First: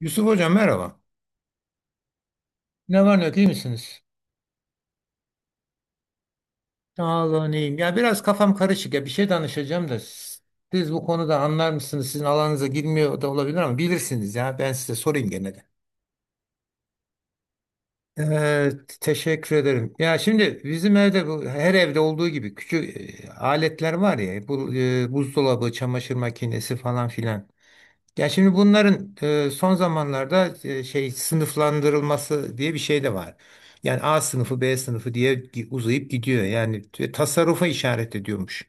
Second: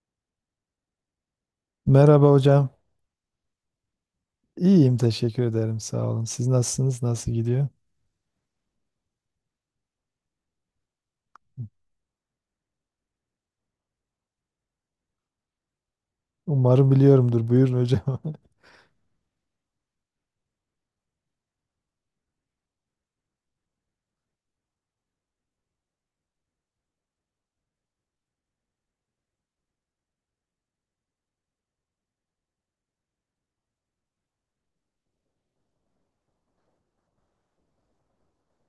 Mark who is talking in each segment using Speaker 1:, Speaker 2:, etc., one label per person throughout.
Speaker 1: Yusuf Hocam merhaba.
Speaker 2: Merhaba hocam.
Speaker 1: Ne var ne yok iyi misiniz?
Speaker 2: İyiyim teşekkür ederim sağ olun. Siz nasılsınız?
Speaker 1: Sağ
Speaker 2: Nasıl
Speaker 1: olun
Speaker 2: gidiyor?
Speaker 1: iyiyim. Ya biraz kafam karışık ya bir şey danışacağım da siz bu konuda anlar mısınız? Sizin alanınıza girmiyor da olabilir ama bilirsiniz ya ben size sorayım gene de.
Speaker 2: Umarım biliyorumdur. Buyurun hocam.
Speaker 1: Ee, teşekkür ederim. Ya şimdi bizim evde bu her evde olduğu gibi küçük aletler var ya bu buzdolabı, çamaşır makinesi falan filan. Ya şimdi bunların son zamanlarda şey sınıflandırılması diye bir şey de var. Yani A sınıfı, B sınıfı diye uzayıp gidiyor. Yani tasarrufa işaret ediyormuş.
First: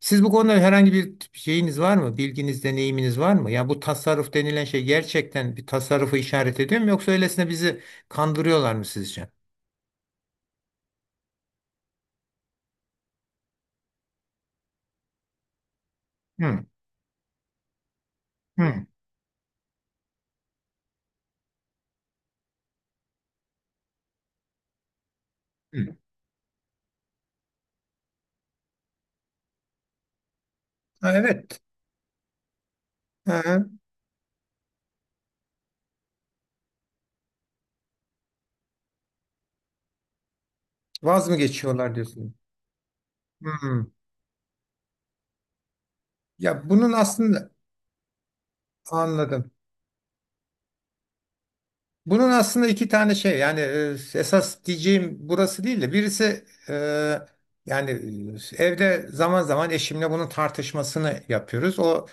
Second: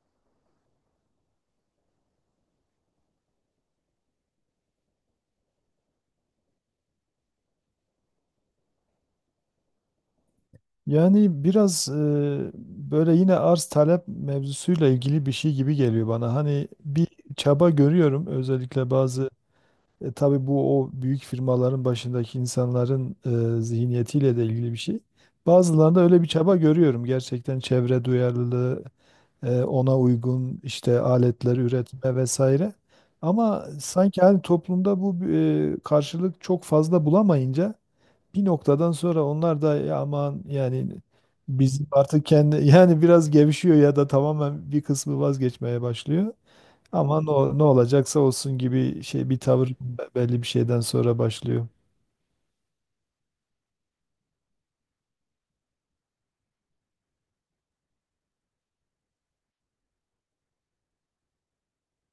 Speaker 1: Siz bu konuda herhangi bir şeyiniz var mı? Bilginiz, deneyiminiz var mı? Ya bu tasarruf denilen şey gerçekten bir tasarrufa işaret ediyor mu? Yoksa öylesine bizi kandırıyorlar mı sizce?
Speaker 2: Yani biraz böyle yine arz talep mevzusuyla ilgili bir şey gibi geliyor bana.
Speaker 1: Hı,
Speaker 2: Hani bir çaba görüyorum
Speaker 1: hı,
Speaker 2: özellikle bazı tabii bu o büyük firmaların başındaki insanların zihniyetiyle de ilgili bir şey.
Speaker 1: hı.
Speaker 2: Bazılarında öyle bir çaba görüyorum. Gerçekten çevre duyarlılığı ona uygun işte
Speaker 1: Ha,
Speaker 2: aletler
Speaker 1: evet.
Speaker 2: üretme vesaire.
Speaker 1: Hı
Speaker 2: Ama
Speaker 1: hı.
Speaker 2: sanki hani toplumda bu karşılık çok fazla bulamayınca bir noktadan sonra onlar da "Ya aman yani
Speaker 1: Vaz mı
Speaker 2: biz
Speaker 1: geçiyorlar
Speaker 2: artık
Speaker 1: diyorsunuz?
Speaker 2: kendi yani biraz gevşiyor
Speaker 1: Hı.
Speaker 2: ya da tamamen bir kısmı vazgeçmeye başlıyor.
Speaker 1: Ya bunun
Speaker 2: Ama ne,
Speaker 1: aslında
Speaker 2: o- ne olacaksa olsun gibi şey bir
Speaker 1: anladım.
Speaker 2: tavır be- belli bir şeyden sonra başlıyor.
Speaker 1: Bunun aslında iki tane şey yani esas diyeceğim burası değil de birisi yani evde zaman zaman eşimle bunun tartışmasını yapıyoruz. O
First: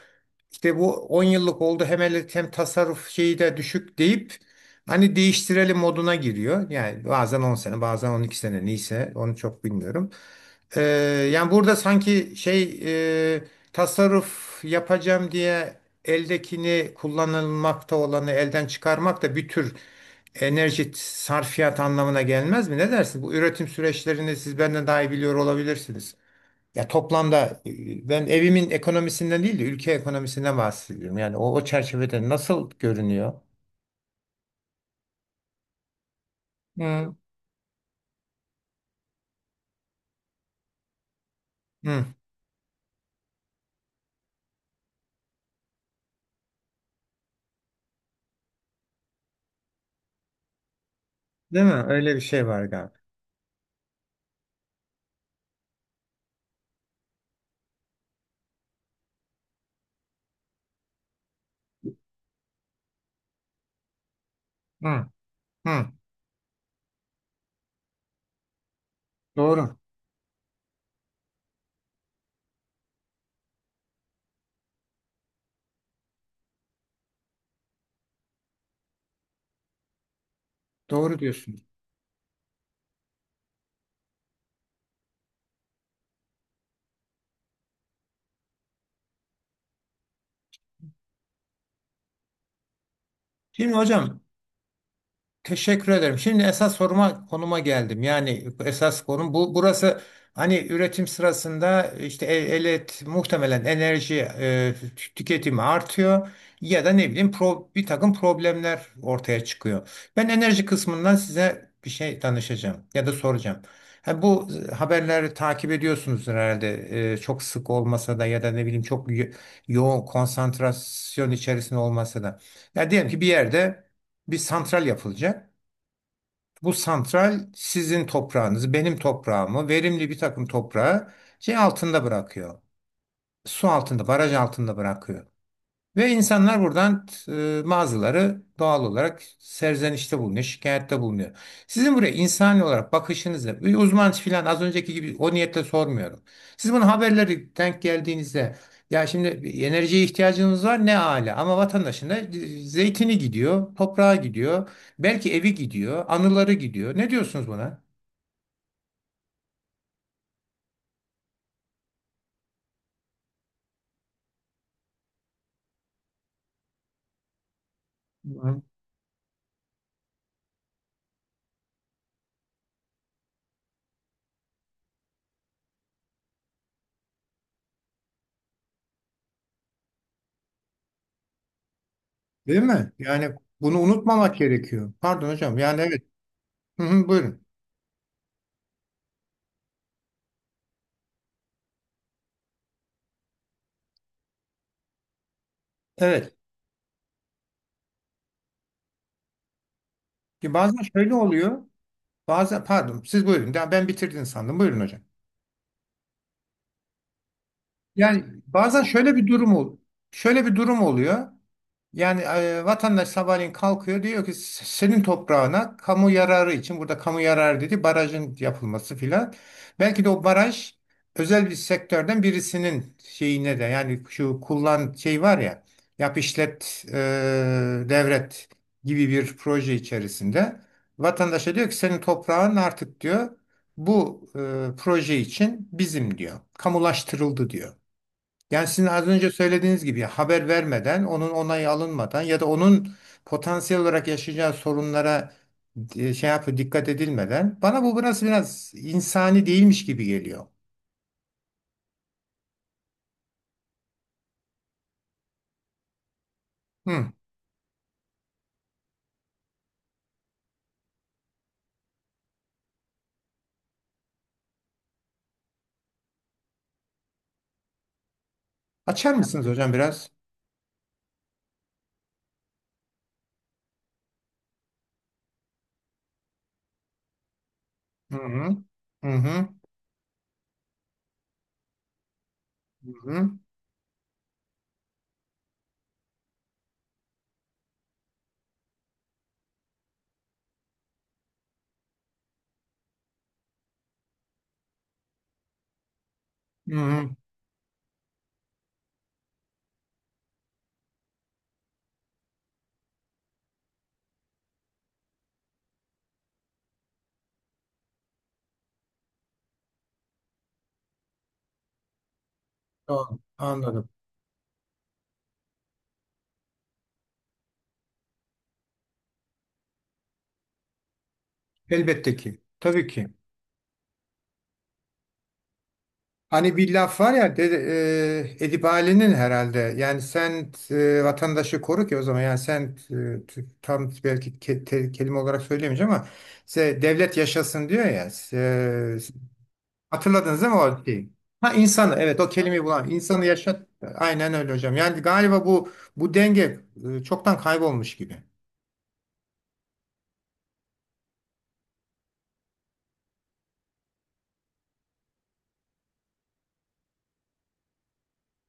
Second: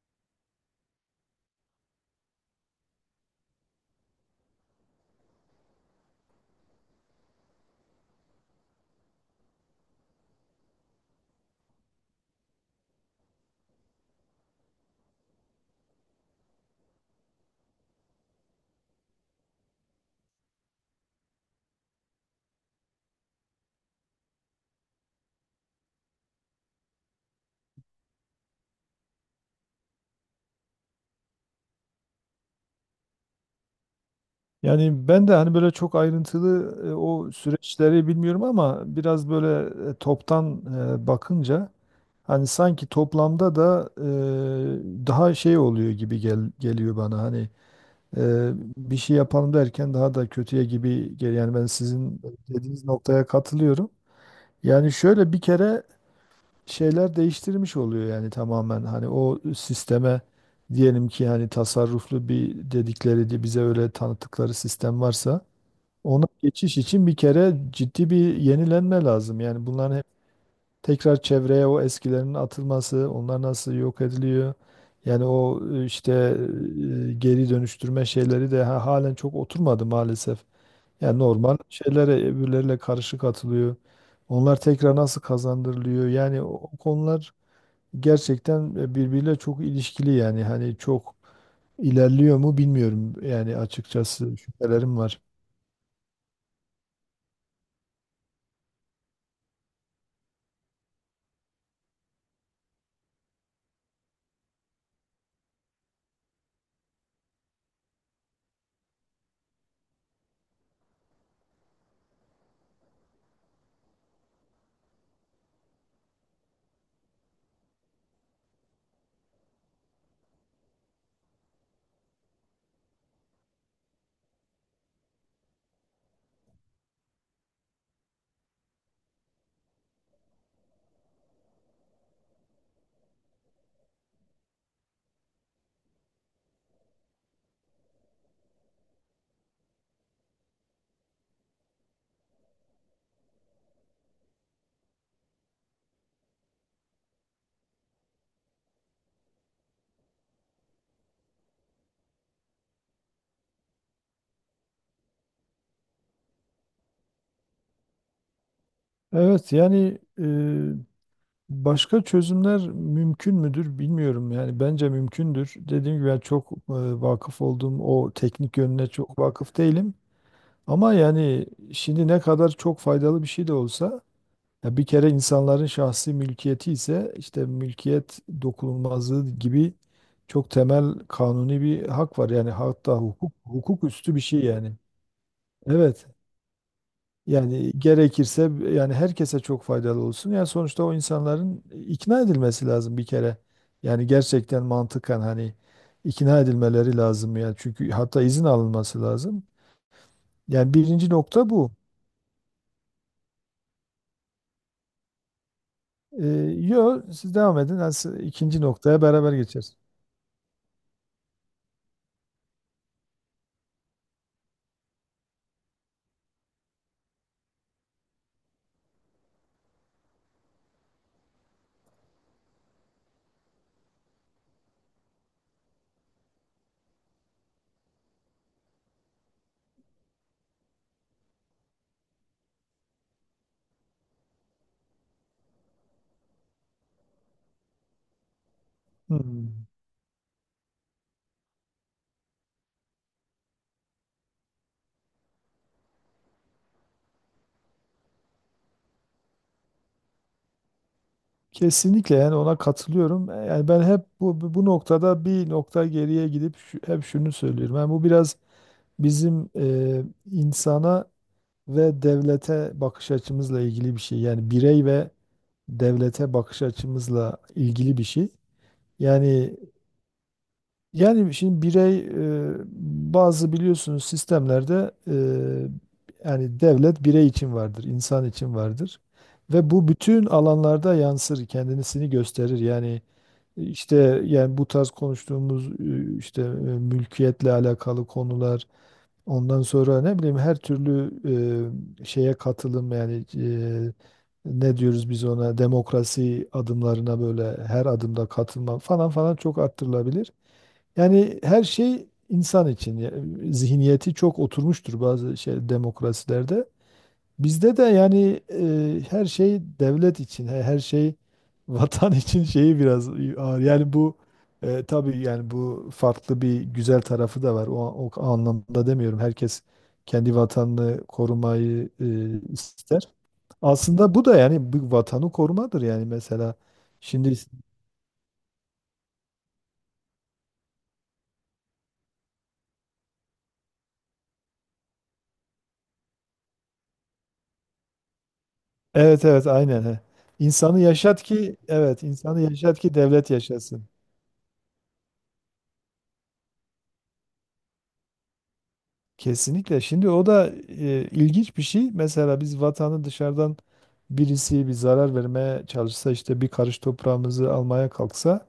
Speaker 1: işte bu 10 yıllık oldu hem hem tasarruf şeyi de düşük deyip hani değiştirelim moduna giriyor. Yani bazen 10 sene bazen 12 sene neyse onu çok bilmiyorum. Ee, yani burada sanki şey e, tasarruf yapacağım diye eldekini kullanılmakta olanı elden çıkarmak da bir tür enerji sarfiyat anlamına gelmez mi? Ne dersin? Bu üretim süreçlerini siz benden daha iyi biliyor olabilirsiniz. Ya toplamda ben evimin ekonomisinden değil de ülke ekonomisinden bahsediyorum. Yani o çerçevede nasıl görünüyor?
Speaker 2: Yani ben de hani böyle çok ayrıntılı
Speaker 1: Hı.
Speaker 2: o süreçleri bilmiyorum ama biraz böyle toptan bakınca
Speaker 1: Hı,
Speaker 2: hani sanki toplamda da daha şey oluyor gibi gel, geliyor bana. Hani e, bir şey yapalım derken daha da kötüye gibi geliyor. Yani
Speaker 1: değil
Speaker 2: ben
Speaker 1: mi? Öyle bir
Speaker 2: sizin
Speaker 1: şey var
Speaker 2: dediğiniz
Speaker 1: galiba.
Speaker 2: noktaya katılıyorum. Yani şöyle bir kere şeyler değiştirmiş oluyor yani tamamen. Hani o sisteme diyelim ki hani tasarruflu bir dedikleri de bize öyle tanıttıkları sistem
Speaker 1: Hı,
Speaker 2: varsa
Speaker 1: hı.
Speaker 2: ona geçiş için bir kere ciddi bir yenilenme lazım. Yani
Speaker 1: Doğru.
Speaker 2: bunların tekrar çevreye o eskilerin atılması, onlar nasıl yok ediliyor? Yani o işte geri dönüştürme şeyleri de ha- halen çok oturmadı maalesef.
Speaker 1: Doğru
Speaker 2: Yani normal
Speaker 1: diyorsun.
Speaker 2: şeylere öbürleriyle karışık atılıyor. Onlar tekrar nasıl kazandırılıyor? Yani o, o konular gerçekten birbiriyle çok ilişkili yani hani çok ilerliyor mu bilmiyorum yani
Speaker 1: Şimdi hocam
Speaker 2: açıkçası şüphelerim var.
Speaker 1: teşekkür ederim. Şimdi esas soruma konuma geldim. Yani esas konum bu. Burası hani üretim sırasında işte elet muhtemelen enerji tüketimi artıyor ya da ne bileyim bir takım problemler ortaya çıkıyor. Ben enerji kısmından size bir şey danışacağım ya da soracağım. Ha, bu haberleri takip ediyorsunuz herhalde. E, çok sık olmasa da ya da ne bileyim çok yoğun konsantrasyon içerisinde olmasa da. Ya diyelim ki bir yerde bir santral yapılacak. Bu santral sizin toprağınızı, benim toprağımı, verimli bir takım toprağı şey altında bırakıyor. Su altında, baraj altında bırakıyor. Ve insanlar buradan mağazaları doğal olarak serzenişte bulunuyor, şikayette bulunuyor. Sizin buraya insani olarak bakışınızı, bir uzman filan az önceki gibi o niyetle sormuyorum. Siz bunu haberleri denk geldiğinizde ya şimdi enerjiye ihtiyacınız var ne âlâ ama vatandaşın da zeytini gidiyor, toprağa gidiyor, belki evi gidiyor, anıları gidiyor. Ne diyorsunuz buna?
Speaker 2: Evet yani başka çözümler mümkün müdür bilmiyorum yani bence mümkündür. Dediğim gibi ben çok vakıf olduğum o teknik
Speaker 1: Hı.
Speaker 2: yönüne çok vakıf değilim. Ama yani şimdi ne kadar çok faydalı bir şey de olsa ya bir kere insanların şahsi mülkiyeti ise işte mülkiyet dokunulmazlığı gibi çok temel kanuni bir hak var. Yani
Speaker 1: Değil mi?
Speaker 2: hatta hukuk
Speaker 1: Yani bunu
Speaker 2: hukuk üstü bir
Speaker 1: unutmamak
Speaker 2: şey yani.
Speaker 1: gerekiyor. Pardon hocam. Yani evet.
Speaker 2: Evet.
Speaker 1: Hı hı, buyurun.
Speaker 2: Yani gerekirse yani herkese çok faydalı olsun. Yani sonuçta o insanların ikna edilmesi lazım bir kere. Yani gerçekten mantıken hani
Speaker 1: Evet.
Speaker 2: ikna edilmeleri lazım yani. Çünkü hatta izin alınması lazım.
Speaker 1: Ki
Speaker 2: Yani
Speaker 1: bazen
Speaker 2: birinci
Speaker 1: şöyle
Speaker 2: nokta
Speaker 1: oluyor.
Speaker 2: bu.
Speaker 1: Bazen pardon siz buyurun. Ben bitirdin sandım. Buyurun hocam.
Speaker 2: Ee, Yo, siz devam edin. Yani siz-
Speaker 1: Yani
Speaker 2: ikinci
Speaker 1: bazen
Speaker 2: noktaya
Speaker 1: şöyle bir
Speaker 2: beraber
Speaker 1: durum
Speaker 2: geçeriz.
Speaker 1: şöyle bir durum oluyor. Yani vatandaş sabahleyin kalkıyor diyor ki senin toprağına kamu yararı için burada kamu yararı dedi barajın yapılması filan. Belki de o baraj özel bir sektörden birisinin şeyine de yani şu kullan şey var ya yap işlet devret gibi bir proje içerisinde vatandaşa diyor ki senin toprağın artık diyor bu proje için bizim diyor kamulaştırıldı diyor. Yani sizin az önce
Speaker 2: Hmm.
Speaker 1: söylediğiniz gibi haber vermeden, onun onayı alınmadan ya da onun potansiyel olarak yaşayacağı sorunlara şey yapıp dikkat edilmeden bana bu biraz insani değilmiş gibi geliyor.
Speaker 2: Kesinlikle yani ona katılıyorum. Yani ben hep bu noktada bir nokta geriye gidip şu- hep
Speaker 1: Hı.
Speaker 2: şunu söylüyorum. Yani bu biraz bizim insana ve devlete bakış açımızla ilgili bir şey. Yani birey ve devlete bakış açımızla ilgili bir şey.
Speaker 1: Açar mısınız
Speaker 2: Yani
Speaker 1: hocam biraz?
Speaker 2: yani şimdi birey e, bazı biliyorsunuz sistemlerde, yani devlet birey için vardır,
Speaker 1: Hı
Speaker 2: insan
Speaker 1: hı.
Speaker 2: için vardır.
Speaker 1: Hı hı.
Speaker 2: Ve bu bütün alanlarda yansır, kendisini gösterir.
Speaker 1: Hı
Speaker 2: Yani
Speaker 1: hı.
Speaker 2: işte yani bu tarz konuştuğumuz işte mülkiyetle alakalı konular, ondan sonra ne bileyim her türlü şeye katılım yani ne diyoruz biz ona, demokrasi
Speaker 1: Hı hı.
Speaker 2: adımlarına böyle her adımda katılma falan falan çok arttırılabilir. Yani her şey insan için ya- zihniyeti çok oturmuştur bazı şey demokrasilerde. Bizde de yani her şey devlet için, he- her şey vatan için şeyi biraz
Speaker 1: Doğru.
Speaker 2: ağır.
Speaker 1: Anladım.
Speaker 2: Yani bu tabii yani bu farklı bir güzel tarafı da var. O, o anlamda demiyorum. Herkes kendi vatanını korumayı
Speaker 1: Elbette ki. Tabii
Speaker 2: ister.
Speaker 1: ki.
Speaker 2: Aslında bu da yani bu vatanı korumadır yani mesela.
Speaker 1: Hani bir laf var
Speaker 2: Şimdi
Speaker 1: ya Edip Ali'nin herhalde yani sen vatandaşı koru ki o zaman yani sen tam belki kelime olarak söyleyemeyeceğim ama devlet yaşasın diyor ya
Speaker 2: evet, evet, aynen he.
Speaker 1: hatırladınız değil mi
Speaker 2: İnsanı
Speaker 1: o şeyi?
Speaker 2: yaşat
Speaker 1: Ha
Speaker 2: ki
Speaker 1: insanı
Speaker 2: evet,
Speaker 1: evet o
Speaker 2: insanı
Speaker 1: kelimeyi
Speaker 2: yaşat
Speaker 1: bulan
Speaker 2: ki
Speaker 1: insanı
Speaker 2: devlet
Speaker 1: yaşat
Speaker 2: yaşasın.
Speaker 1: aynen öyle hocam yani galiba bu denge çoktan kaybolmuş gibi.
Speaker 2: Kesinlikle. Şimdi o da ilginç bir şey. Mesela biz vatanı dışarıdan birisi bir zarar vermeye çalışsa işte bir karış toprağımızı almaya kalksa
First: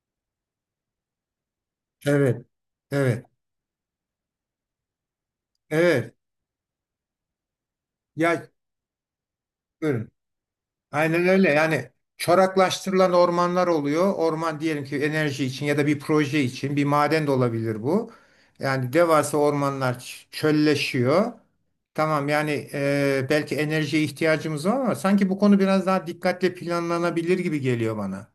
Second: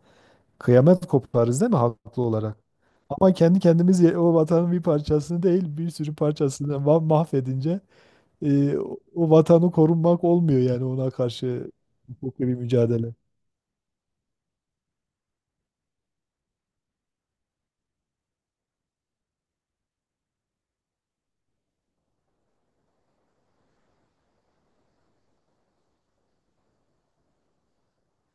Speaker 2: kıyamet koparız değil mi haklı
Speaker 1: Evet,
Speaker 2: olarak?
Speaker 1: evet,
Speaker 2: Ama kendi kendimiz ye- o vatanın bir parçasını değil bir
Speaker 1: evet,
Speaker 2: sürü parçasını ma- mahvedince
Speaker 1: ya
Speaker 2: o vatanı
Speaker 1: buyurun.
Speaker 2: korunmak olmuyor yani ona
Speaker 1: Aynen öyle.
Speaker 2: karşı
Speaker 1: Yani
Speaker 2: hukuki bir
Speaker 1: çoraklaştırılan
Speaker 2: mücadele.
Speaker 1: ormanlar oluyor. Orman diyelim ki enerji için ya da bir proje için bir maden de olabilir bu. Yani devasa ormanlar çölleşiyor. Tamam yani belki enerjiye ihtiyacımız var ama sanki bu konu biraz daha dikkatle planlanabilir gibi geliyor bana.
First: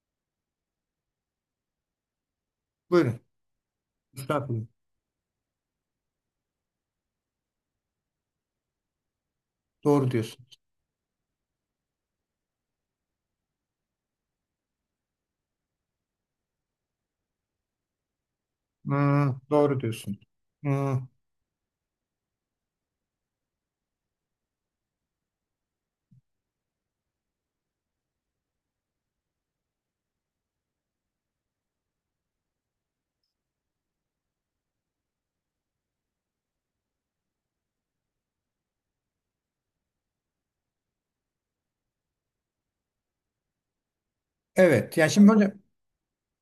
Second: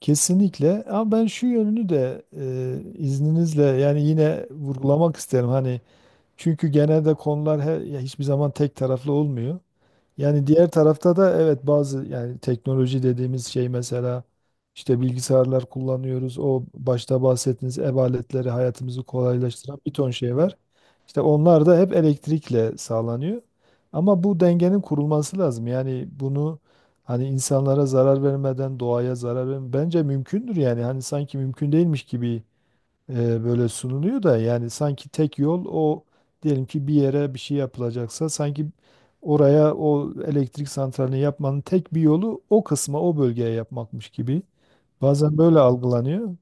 Speaker 2: Kesinlikle, ama ben şu yönünü de
Speaker 1: Buyurun.
Speaker 2: izninizle yani yine
Speaker 1: Mustafa,
Speaker 2: vurgulamak isterim. Hani çünkü genelde konular her, ya hiçbir zaman tek taraflı olmuyor.
Speaker 1: doğru diyorsun.
Speaker 2: Yani diğer tarafta da evet bazı yani teknoloji dediğimiz şey mesela işte bilgisayarlar kullanıyoruz. O başta bahsettiğiniz ev aletleri hayatımızı
Speaker 1: Hmm, doğru
Speaker 2: kolaylaştıran bir ton
Speaker 1: diyorsun.
Speaker 2: şey var.
Speaker 1: Hmm,
Speaker 2: İşte onlar da hep elektrikle sağlanıyor. Ama bu dengenin kurulması lazım. Yani bunu hani insanlara zarar vermeden, doğaya zarar vermeden bence mümkündür yani. Hani sanki mümkün değilmiş gibi böyle sunuluyor da yani sanki tek yol o, diyelim ki bir yere bir şey yapılacaksa sanki oraya o elektrik santralini yapmanın tek bir yolu o kısma o bölgeye yapmakmış gibi.
Speaker 1: evet. Yani
Speaker 2: Bazen
Speaker 1: şimdi
Speaker 2: böyle algılanıyor.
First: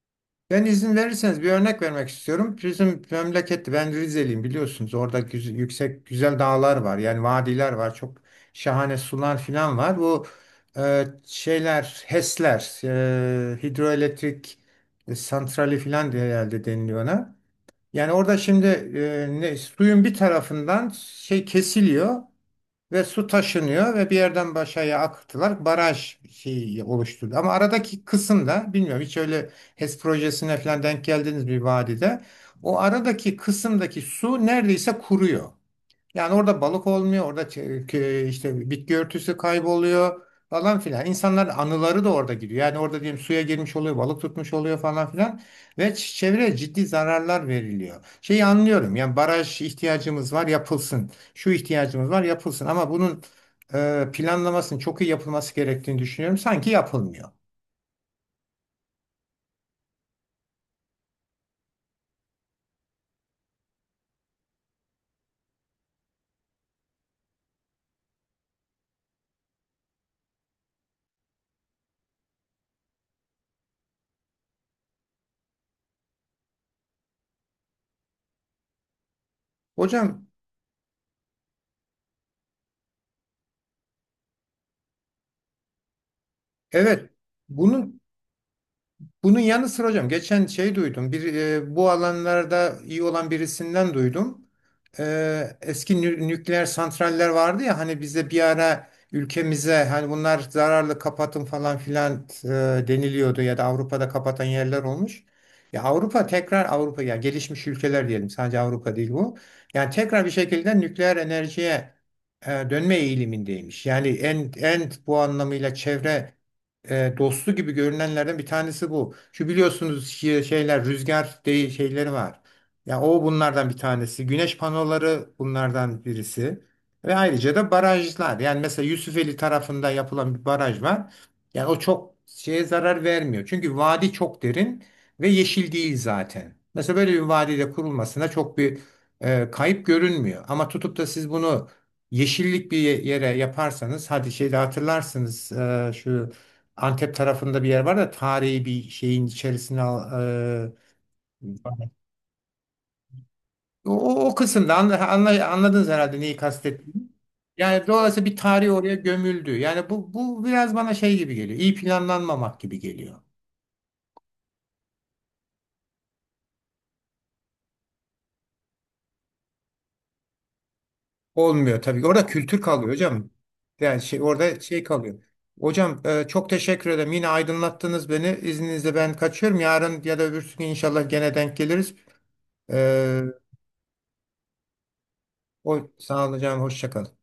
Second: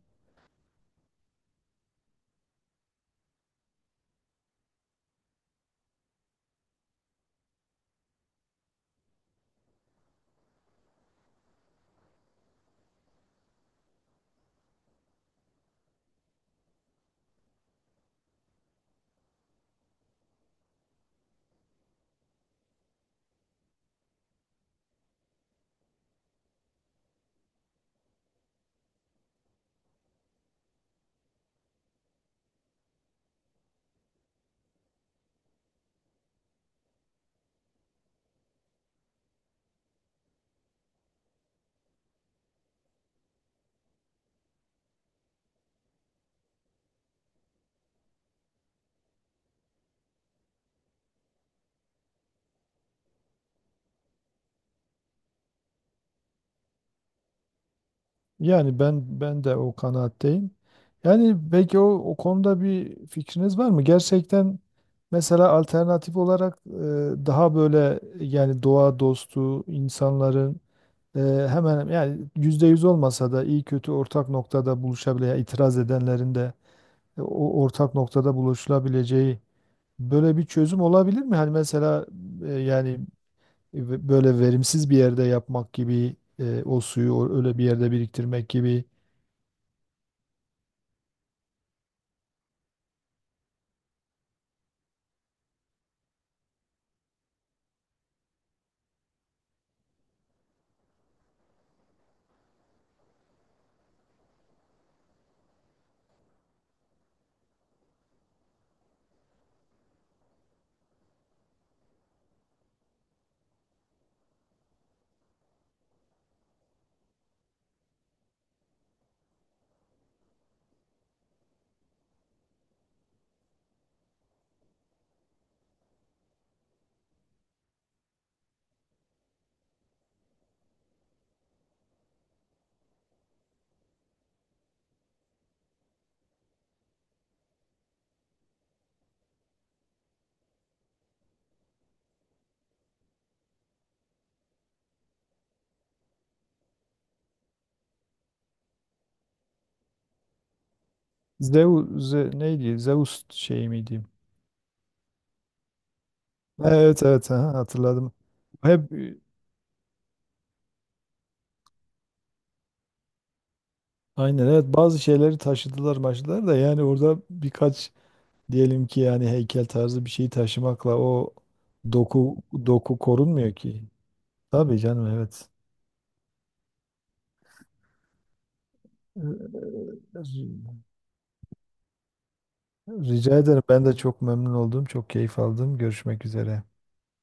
Speaker 1: ben izin verirseniz bir örnek vermek istiyorum. Bizim memlekette ben Rizeliyim biliyorsunuz. Orada yüksek güzel dağlar var. Yani vadiler var. Çok şahane sular falan var. Bu şeyler HES'ler hidroelektrik santrali falan diye herhalde deniliyor ona. Yani orada şimdi suyun bir tarafından şey kesiliyor. Ve su taşınıyor ve bir yerden başaya akıttılar. Baraj şeyi oluşturdu. Ama aradaki kısımda bilmiyorum hiç öyle HES projesine falan denk geldiniz bir vadide. O aradaki kısımdaki su neredeyse kuruyor. Yani orada balık olmuyor, orada işte bitki örtüsü kayboluyor falan filan. İnsanların anıları da orada gidiyor. Yani orada diyelim suya girmiş oluyor, balık tutmuş oluyor falan filan ve çevreye ciddi zararlar veriliyor. Şeyi anlıyorum. Yani baraj ihtiyacımız var, yapılsın. Şu ihtiyacımız var, yapılsın. Ama bunun planlamasının çok iyi yapılması gerektiğini düşünüyorum. Sanki yapılmıyor.
Speaker 2: Yani ben de o kanaatteyim. Yani belki o, o konuda bir fikriniz var mı? Gerçekten mesela alternatif olarak daha böyle yani doğa dostu insanların Ee, hemen yani yüzde yüz olmasa da iyi kötü ortak noktada buluşabileceği, itiraz edenlerin de o ortak noktada buluşulabileceği
Speaker 1: Hocam
Speaker 2: böyle bir çözüm olabilir mi? Hani mesela yani böyle verimsiz bir yerde yapmak gibi, o
Speaker 1: evet
Speaker 2: suyu o- öyle bir yerde
Speaker 1: bunun
Speaker 2: biriktirmek gibi.
Speaker 1: Bunun yanı sıra hocam geçen şey duydum. Bir bu alanlarda iyi olan birisinden duydum. E, eski nükleer santraller vardı ya hani bize bir ara ülkemize hani bunlar zararlı kapatın falan filan deniliyordu ya da Avrupa'da kapatan yerler olmuş. Ya Avrupa tekrar Avrupa yani gelişmiş ülkeler diyelim sadece Avrupa değil bu. Yani tekrar bir şekilde nükleer enerjiye dönme eğilimindeymiş. Yani en bu anlamıyla çevre dostu gibi görünenlerden bir tanesi bu. Şu biliyorsunuz şeyler rüzgar değil şeyleri var. Ya o bunlardan bir tanesi. Güneş panoları bunlardan birisi. Ve ayrıca da barajlar. Yani mesela Yusufeli tarafında yapılan bir baraj var. Yani o çok şeye zarar vermiyor. Çünkü vadi çok derin ve yeşil değil zaten. Mesela böyle bir vadide kurulmasına çok bir kayıp görünmüyor. Ama tutup da siz bunu yeşillik bir yere yaparsanız hadi şeyde hatırlarsınız şu Antep tarafında bir yer var da tarihi bir şeyin içerisine e,
Speaker 2: Zeus Ze- neydi? Zeus şey
Speaker 1: o,
Speaker 2: miydi?
Speaker 1: o kısımda anladınız herhalde neyi
Speaker 2: Evet
Speaker 1: kastettiğimi.
Speaker 2: evet aha,
Speaker 1: Yani
Speaker 2: hatırladım.
Speaker 1: dolayısıyla bir tarih
Speaker 2: Hep
Speaker 1: oraya gömüldü. Yani bu biraz bana şey gibi geliyor. İyi planlanmamak gibi geliyor.
Speaker 2: aynen evet bazı şeyleri taşıdılar maçlar da yani orada birkaç diyelim ki yani heykel tarzı bir şeyi taşımakla o
Speaker 1: Olmuyor tabii. Orada
Speaker 2: doku
Speaker 1: kültür kalıyor
Speaker 2: doku
Speaker 1: hocam.
Speaker 2: korunmuyor ki.
Speaker 1: Yani şey, orada
Speaker 2: Tabii
Speaker 1: şey
Speaker 2: canım
Speaker 1: kalıyor.
Speaker 2: evet.
Speaker 1: Hocam çok teşekkür ederim. Yine aydınlattınız beni. İzninizle ben
Speaker 2: Ee,
Speaker 1: kaçıyorum. Yarın ya da öbürsü gün inşallah gene denk geliriz. E,
Speaker 2: Rica ederim. Ben de çok memnun oldum. Çok keyif aldım.
Speaker 1: sağ
Speaker 2: Görüşmek
Speaker 1: olun hocam.
Speaker 2: üzere.
Speaker 1: Hoşça kalın.